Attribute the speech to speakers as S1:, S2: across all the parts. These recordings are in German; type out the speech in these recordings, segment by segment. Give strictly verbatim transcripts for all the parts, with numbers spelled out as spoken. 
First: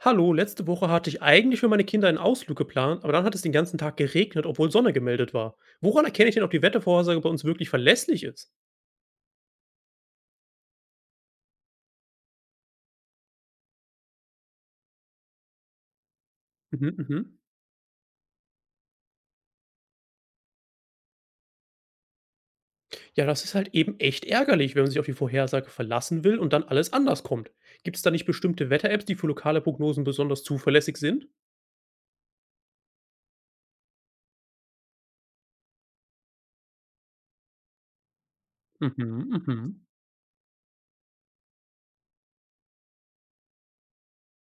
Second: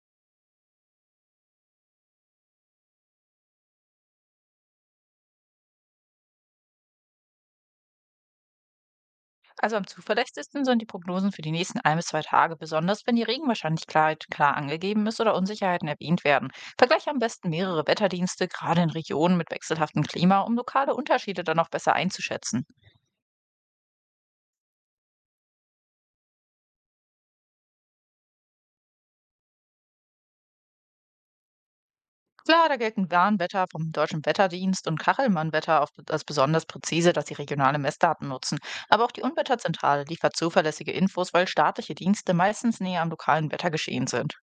S1: Hallo, letzte Woche hatte ich eigentlich für meine Kinder einen Ausflug geplant, aber dann hat es den ganzen Tag geregnet, obwohl Sonne gemeldet war. Woran erkenne ich denn, ob die Wettervorhersage bei uns wirklich verlässlich ist?
S2: Also am zuverlässigsten sind die Prognosen für die nächsten ein bis zwei Tage, besonders wenn die Regenwahrscheinlichkeit klar angegeben ist oder Unsicherheiten erwähnt werden.
S1: Mhm,
S2: Vergleiche am
S1: mhm.
S2: besten mehrere Wetterdienste, gerade in Regionen mit wechselhaftem Klima, um lokale Unterschiede dann auch besser einzuschätzen.
S1: Ja, das ist halt eben echt ärgerlich, wenn man sich auf die Vorhersage verlassen will und dann alles anders kommt. Gibt es da nicht bestimmte Wetter-Apps, die für lokale Prognosen besonders zuverlässig sind?
S2: Klar, da gelten Warnwetter vom Deutschen Wetterdienst und Kachelmann-Wetter auf- als besonders präzise, dass sie regionale Messdaten nutzen.
S1: Mhm,
S2: Aber auch die
S1: mhm.
S2: Unwetterzentrale liefert zuverlässige Infos, weil staatliche Dienste meistens näher am lokalen Wettergeschehen sind.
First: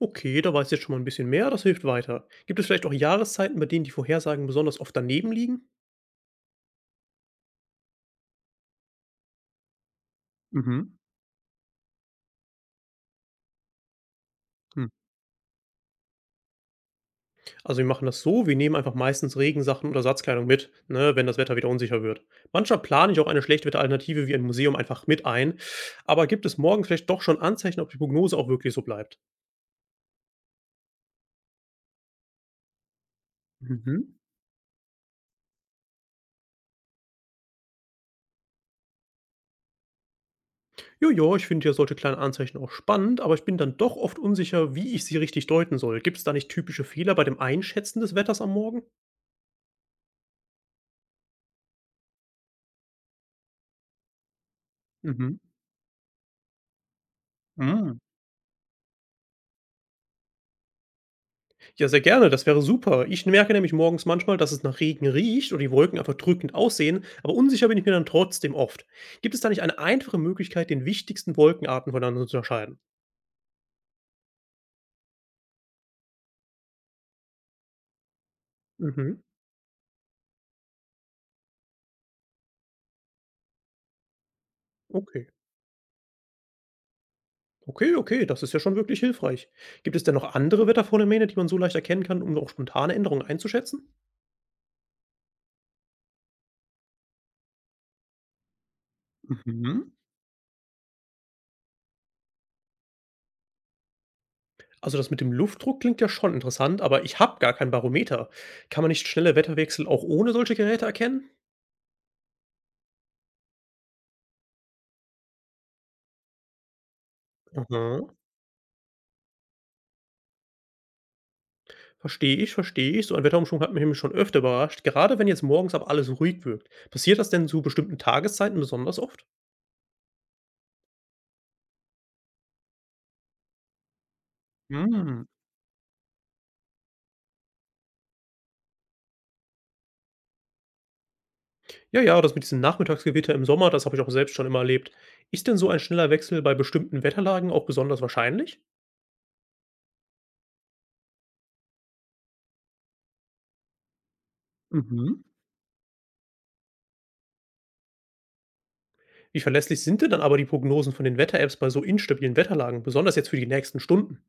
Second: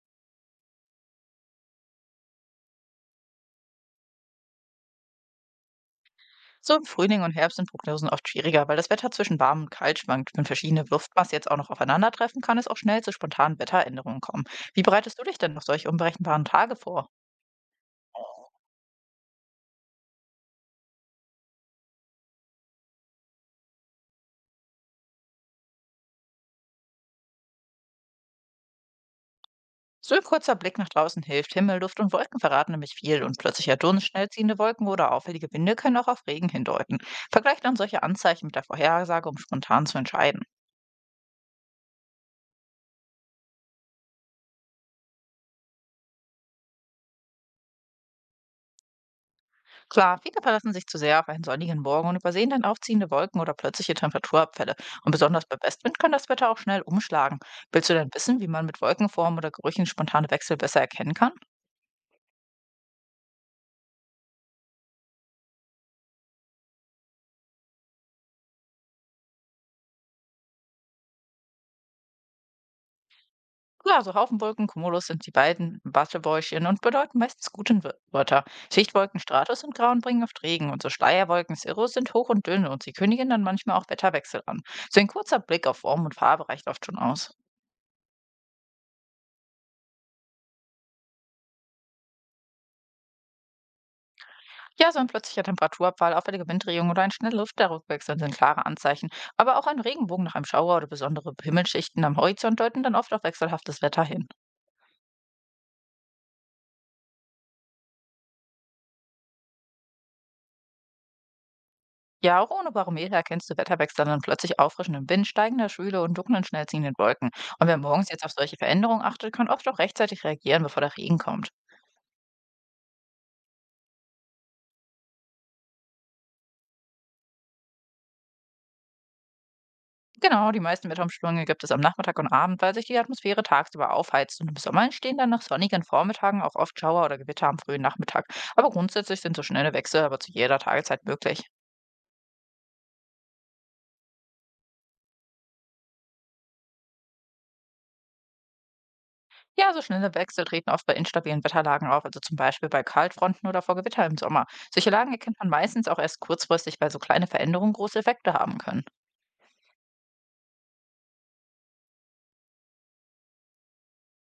S1: Okay, da weiß ich jetzt schon mal ein bisschen mehr, das hilft weiter. Gibt es vielleicht auch Jahreszeiten, bei denen die Vorhersagen besonders oft daneben liegen?
S2: So im Frühling und Herbst sind Prognosen oft schwieriger, weil das Wetter zwischen warm und kalt schwankt. Wenn verschiedene
S1: Mhm.
S2: Luftmassen jetzt auch noch aufeinandertreffen, kann es auch schnell zu spontanen Wetteränderungen kommen. Wie bereitest du dich denn auf solche unberechenbaren Tage vor?
S1: Also wir machen das so, wir nehmen einfach meistens Regensachen oder Ersatzkleidung mit, ne, wenn das Wetter wieder unsicher wird. Manchmal plane ich auch eine Schlechtwetteralternative wie ein Museum einfach mit ein, aber gibt es morgen vielleicht doch schon Anzeichen, ob die Prognose auch wirklich so bleibt?
S2: So ein kurzer Blick nach draußen hilft. Himmel, Luft und Wolken verraten nämlich viel, und plötzlicher
S1: Mhm.
S2: Dunst, schnell ziehende Wolken oder auffällige Winde können auch auf Regen hindeuten. Vergleicht dann solche Anzeichen mit der Vorhersage, um spontan zu entscheiden.
S1: Jojo, ich finde ja solche kleinen Anzeichen auch spannend, aber ich bin dann doch oft unsicher, wie ich sie richtig deuten soll. Gibt es da nicht typische Fehler bei dem Einschätzen des Wetters am Morgen?
S2: Klar, viele verlassen sich zu sehr auf einen sonnigen Morgen und übersehen dann aufziehende Wolken oder plötzliche Temperaturabfälle. Und
S1: Mhm.
S2: besonders bei Westwind kann das Wetter auch schnell umschlagen. Willst du
S1: Mm.
S2: denn wissen, wie man mit Wolkenformen oder Gerüchen spontane Wechsel besser erkennen kann?
S1: Ja, sehr gerne, das wäre super. Ich merke nämlich morgens manchmal, dass es nach Regen riecht oder die Wolken einfach drückend aussehen, aber unsicher bin ich mir dann trotzdem oft. Gibt es da nicht eine einfache Möglichkeit, den wichtigsten Wolkenarten voneinander zu unterscheiden?
S2: Ja, so Haufenwolken, Cumulus, sind die beiden Wattebäuchchen und bedeuten meistens guten Wir- Wetter.
S1: Mhm,
S2: Schichtwolken Stratus und Grauen bringen oft Regen, und so Schleierwolken Cirrus sind hoch und dünn, und sie kündigen dann manchmal auch Wetterwechsel an. So ein
S1: okay.
S2: kurzer Blick auf Form und Farbe reicht oft schon aus.
S1: Okay, okay, das ist ja schon wirklich hilfreich. Gibt es denn noch andere Wetterphänomene, die man so leicht erkennen kann, um auch spontane Änderungen einzuschätzen?
S2: Ja, so ein plötzlicher Temperaturabfall, auffällige Winddrehungen oder ein schneller Luftrückwechsel sind klare Anzeichen. Aber auch ein
S1: Mhm.
S2: Regenbogen nach einem Schauer oder besondere Himmelschichten am Horizont deuten dann oft auf wechselhaftes Wetter hin.
S1: Also das mit dem Luftdruck klingt ja schon interessant, aber ich habe gar kein Barometer. Kann man nicht schnelle Wetterwechsel auch ohne solche Geräte erkennen?
S2: Ja, auch ohne Barometer erkennst du Wetterwechsel dann: plötzlich auffrischenden Wind, steigender Schwüle und dunklen, schnell ziehenden Wolken. Und wer
S1: Aha.
S2: morgens jetzt auf solche Veränderungen achtet, kann oft auch rechtzeitig reagieren, bevor der Regen kommt.
S1: Verstehe ich, verstehe ich. So ein Wetterumschwung hat mich nämlich schon öfter überrascht, gerade wenn jetzt morgens aber alles ruhig wirkt. Passiert das denn zu bestimmten Tageszeiten besonders oft?
S2: Genau, die meisten Wetterumschwünge gibt es am Nachmittag und Abend, weil sich die Atmosphäre tagsüber aufheizt. Und im Sommer entstehen
S1: Hm.
S2: dann nach sonnigen Vormittagen auch oft Schauer oder Gewitter am frühen Nachmittag. Aber grundsätzlich sind so schnelle Wechsel aber zu jeder Tageszeit möglich.
S1: Ja, ja, das mit diesem Nachmittagsgewitter im Sommer, das habe ich auch selbst schon immer erlebt. Ist denn so ein schneller Wechsel bei bestimmten Wetterlagen auch besonders wahrscheinlich?
S2: Ja, so schnelle Wechsel treten oft bei instabilen Wetterlagen auf, also zum Beispiel bei Kaltfronten oder vor Gewitter im Sommer. Solche Lagen
S1: Mhm.
S2: erkennt man meistens auch erst kurzfristig, weil so kleine Veränderungen große Effekte haben können.
S1: Wie verlässlich sind denn dann aber die Prognosen von den Wetter-Apps bei so instabilen Wetterlagen, besonders jetzt für die nächsten Stunden?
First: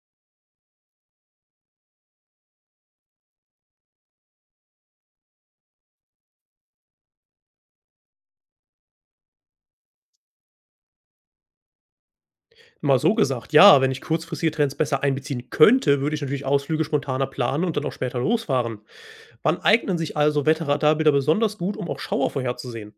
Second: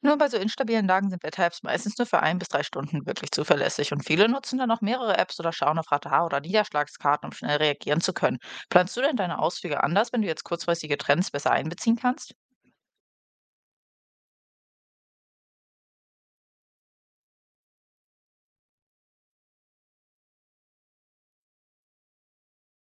S2: Nur bei so instabilen Lagen sind Wetter-Apps meistens nur für ein bis drei Stunden wirklich zuverlässig, und viele nutzen dann auch mehrere Apps oder schauen auf Radar- oder Niederschlagskarten, um schnell reagieren zu können. Planst du denn deine Ausflüge anders, wenn du jetzt kurzfristige Trends besser einbeziehen kannst?
S1: Mal so gesagt, ja, wenn ich kurzfristige Trends besser einbeziehen könnte, würde ich natürlich Ausflüge spontaner planen und dann auch später losfahren. Wann eignen sich also Wetterradarbilder besonders gut, um auch Schauer vorherzusehen?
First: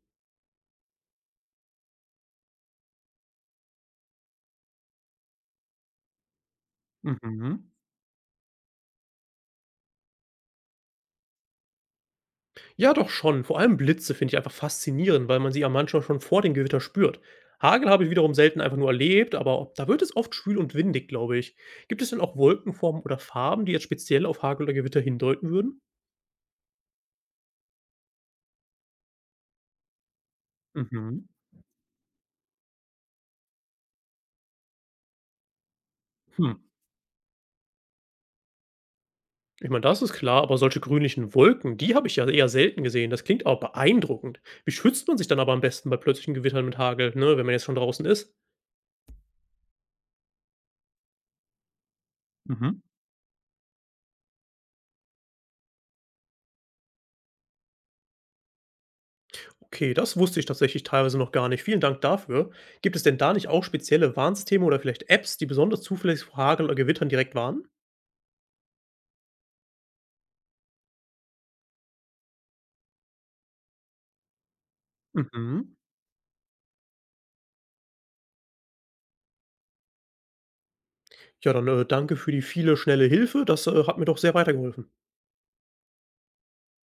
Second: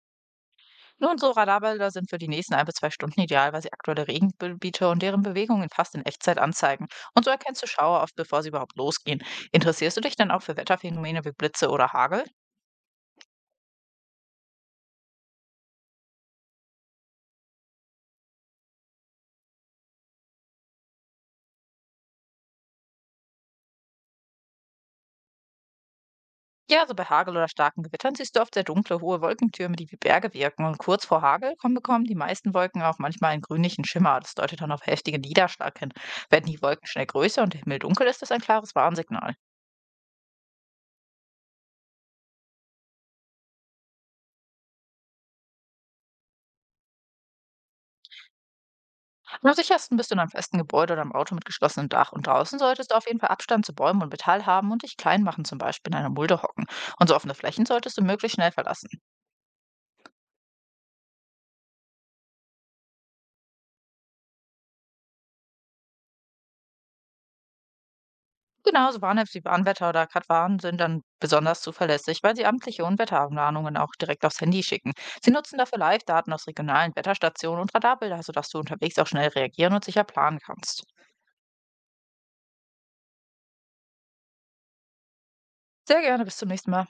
S2: Nun, so Radarbilder sind für die nächsten ein bis zwei Stunden ideal, weil sie aktuelle Regengebiete und deren Bewegungen fast in Echtzeit anzeigen. Und so erkennst du
S1: Mhm.
S2: Schauer oft, bevor sie überhaupt losgehen. Interessierst du dich denn auch für Wetterphänomene wie Blitze oder Hagel?
S1: Ja, doch schon. Vor allem Blitze finde ich einfach faszinierend, weil man sie ja manchmal schon vor dem Gewitter spürt. Hagel habe ich wiederum selten einfach nur erlebt, aber da wird es oft schwül und windig, glaube ich. Gibt es denn auch Wolkenformen oder Farben, die jetzt speziell auf Hagel oder Gewitter hindeuten würden?
S2: Ja, also bei Hagel oder starken Gewittern siehst du oft sehr dunkle, hohe Wolkentürme, die wie Berge wirken. Und kurz vor
S1: Mhm.
S2: Hagel kommen, bekommen die meisten Wolken auch manchmal einen grünlichen Schimmer. Das deutet dann auf heftigen Niederschlag hin. Werden
S1: Hm.
S2: die Wolken schnell größer und der Himmel dunkel, ist das ein klares Warnsignal.
S1: Ich meine, das ist klar, aber solche grünlichen Wolken, die habe ich ja eher selten gesehen. Das klingt aber beeindruckend. Wie schützt man sich dann aber am besten bei plötzlichen Gewittern mit Hagel, ne, wenn man jetzt schon draußen ist?
S2: Am sichersten bist du in einem festen Gebäude oder im Auto mit geschlossenem Dach. Und draußen
S1: Mhm.
S2: solltest du auf jeden Fall Abstand zu Bäumen und Metall haben und dich klein machen, zum Beispiel in einer Mulde hocken. Und so offene Flächen solltest du möglichst schnell verlassen.
S1: Okay, das wusste ich tatsächlich teilweise noch gar nicht. Vielen Dank dafür. Gibt es denn da nicht auch spezielle Warnsysteme oder vielleicht Apps, die besonders zuverlässig vor Hagel oder Gewittern direkt warnen?
S2: Genauso Warn-Apps wie Warnwetter oder Katwarn sind dann besonders zuverlässig, weil sie amtliche Unwetterwarnungen auch direkt aufs Handy schicken. Sie nutzen
S1: Mhm.
S2: dafür Live-Daten aus regionalen Wetterstationen und Radarbilder, sodass du unterwegs auch schnell reagieren und sicher planen kannst.
S1: Ja, dann äh, danke für die viele schnelle Hilfe. Das äh, hat mir doch sehr weitergeholfen.
S2: Sehr gerne, bis zum nächsten Mal.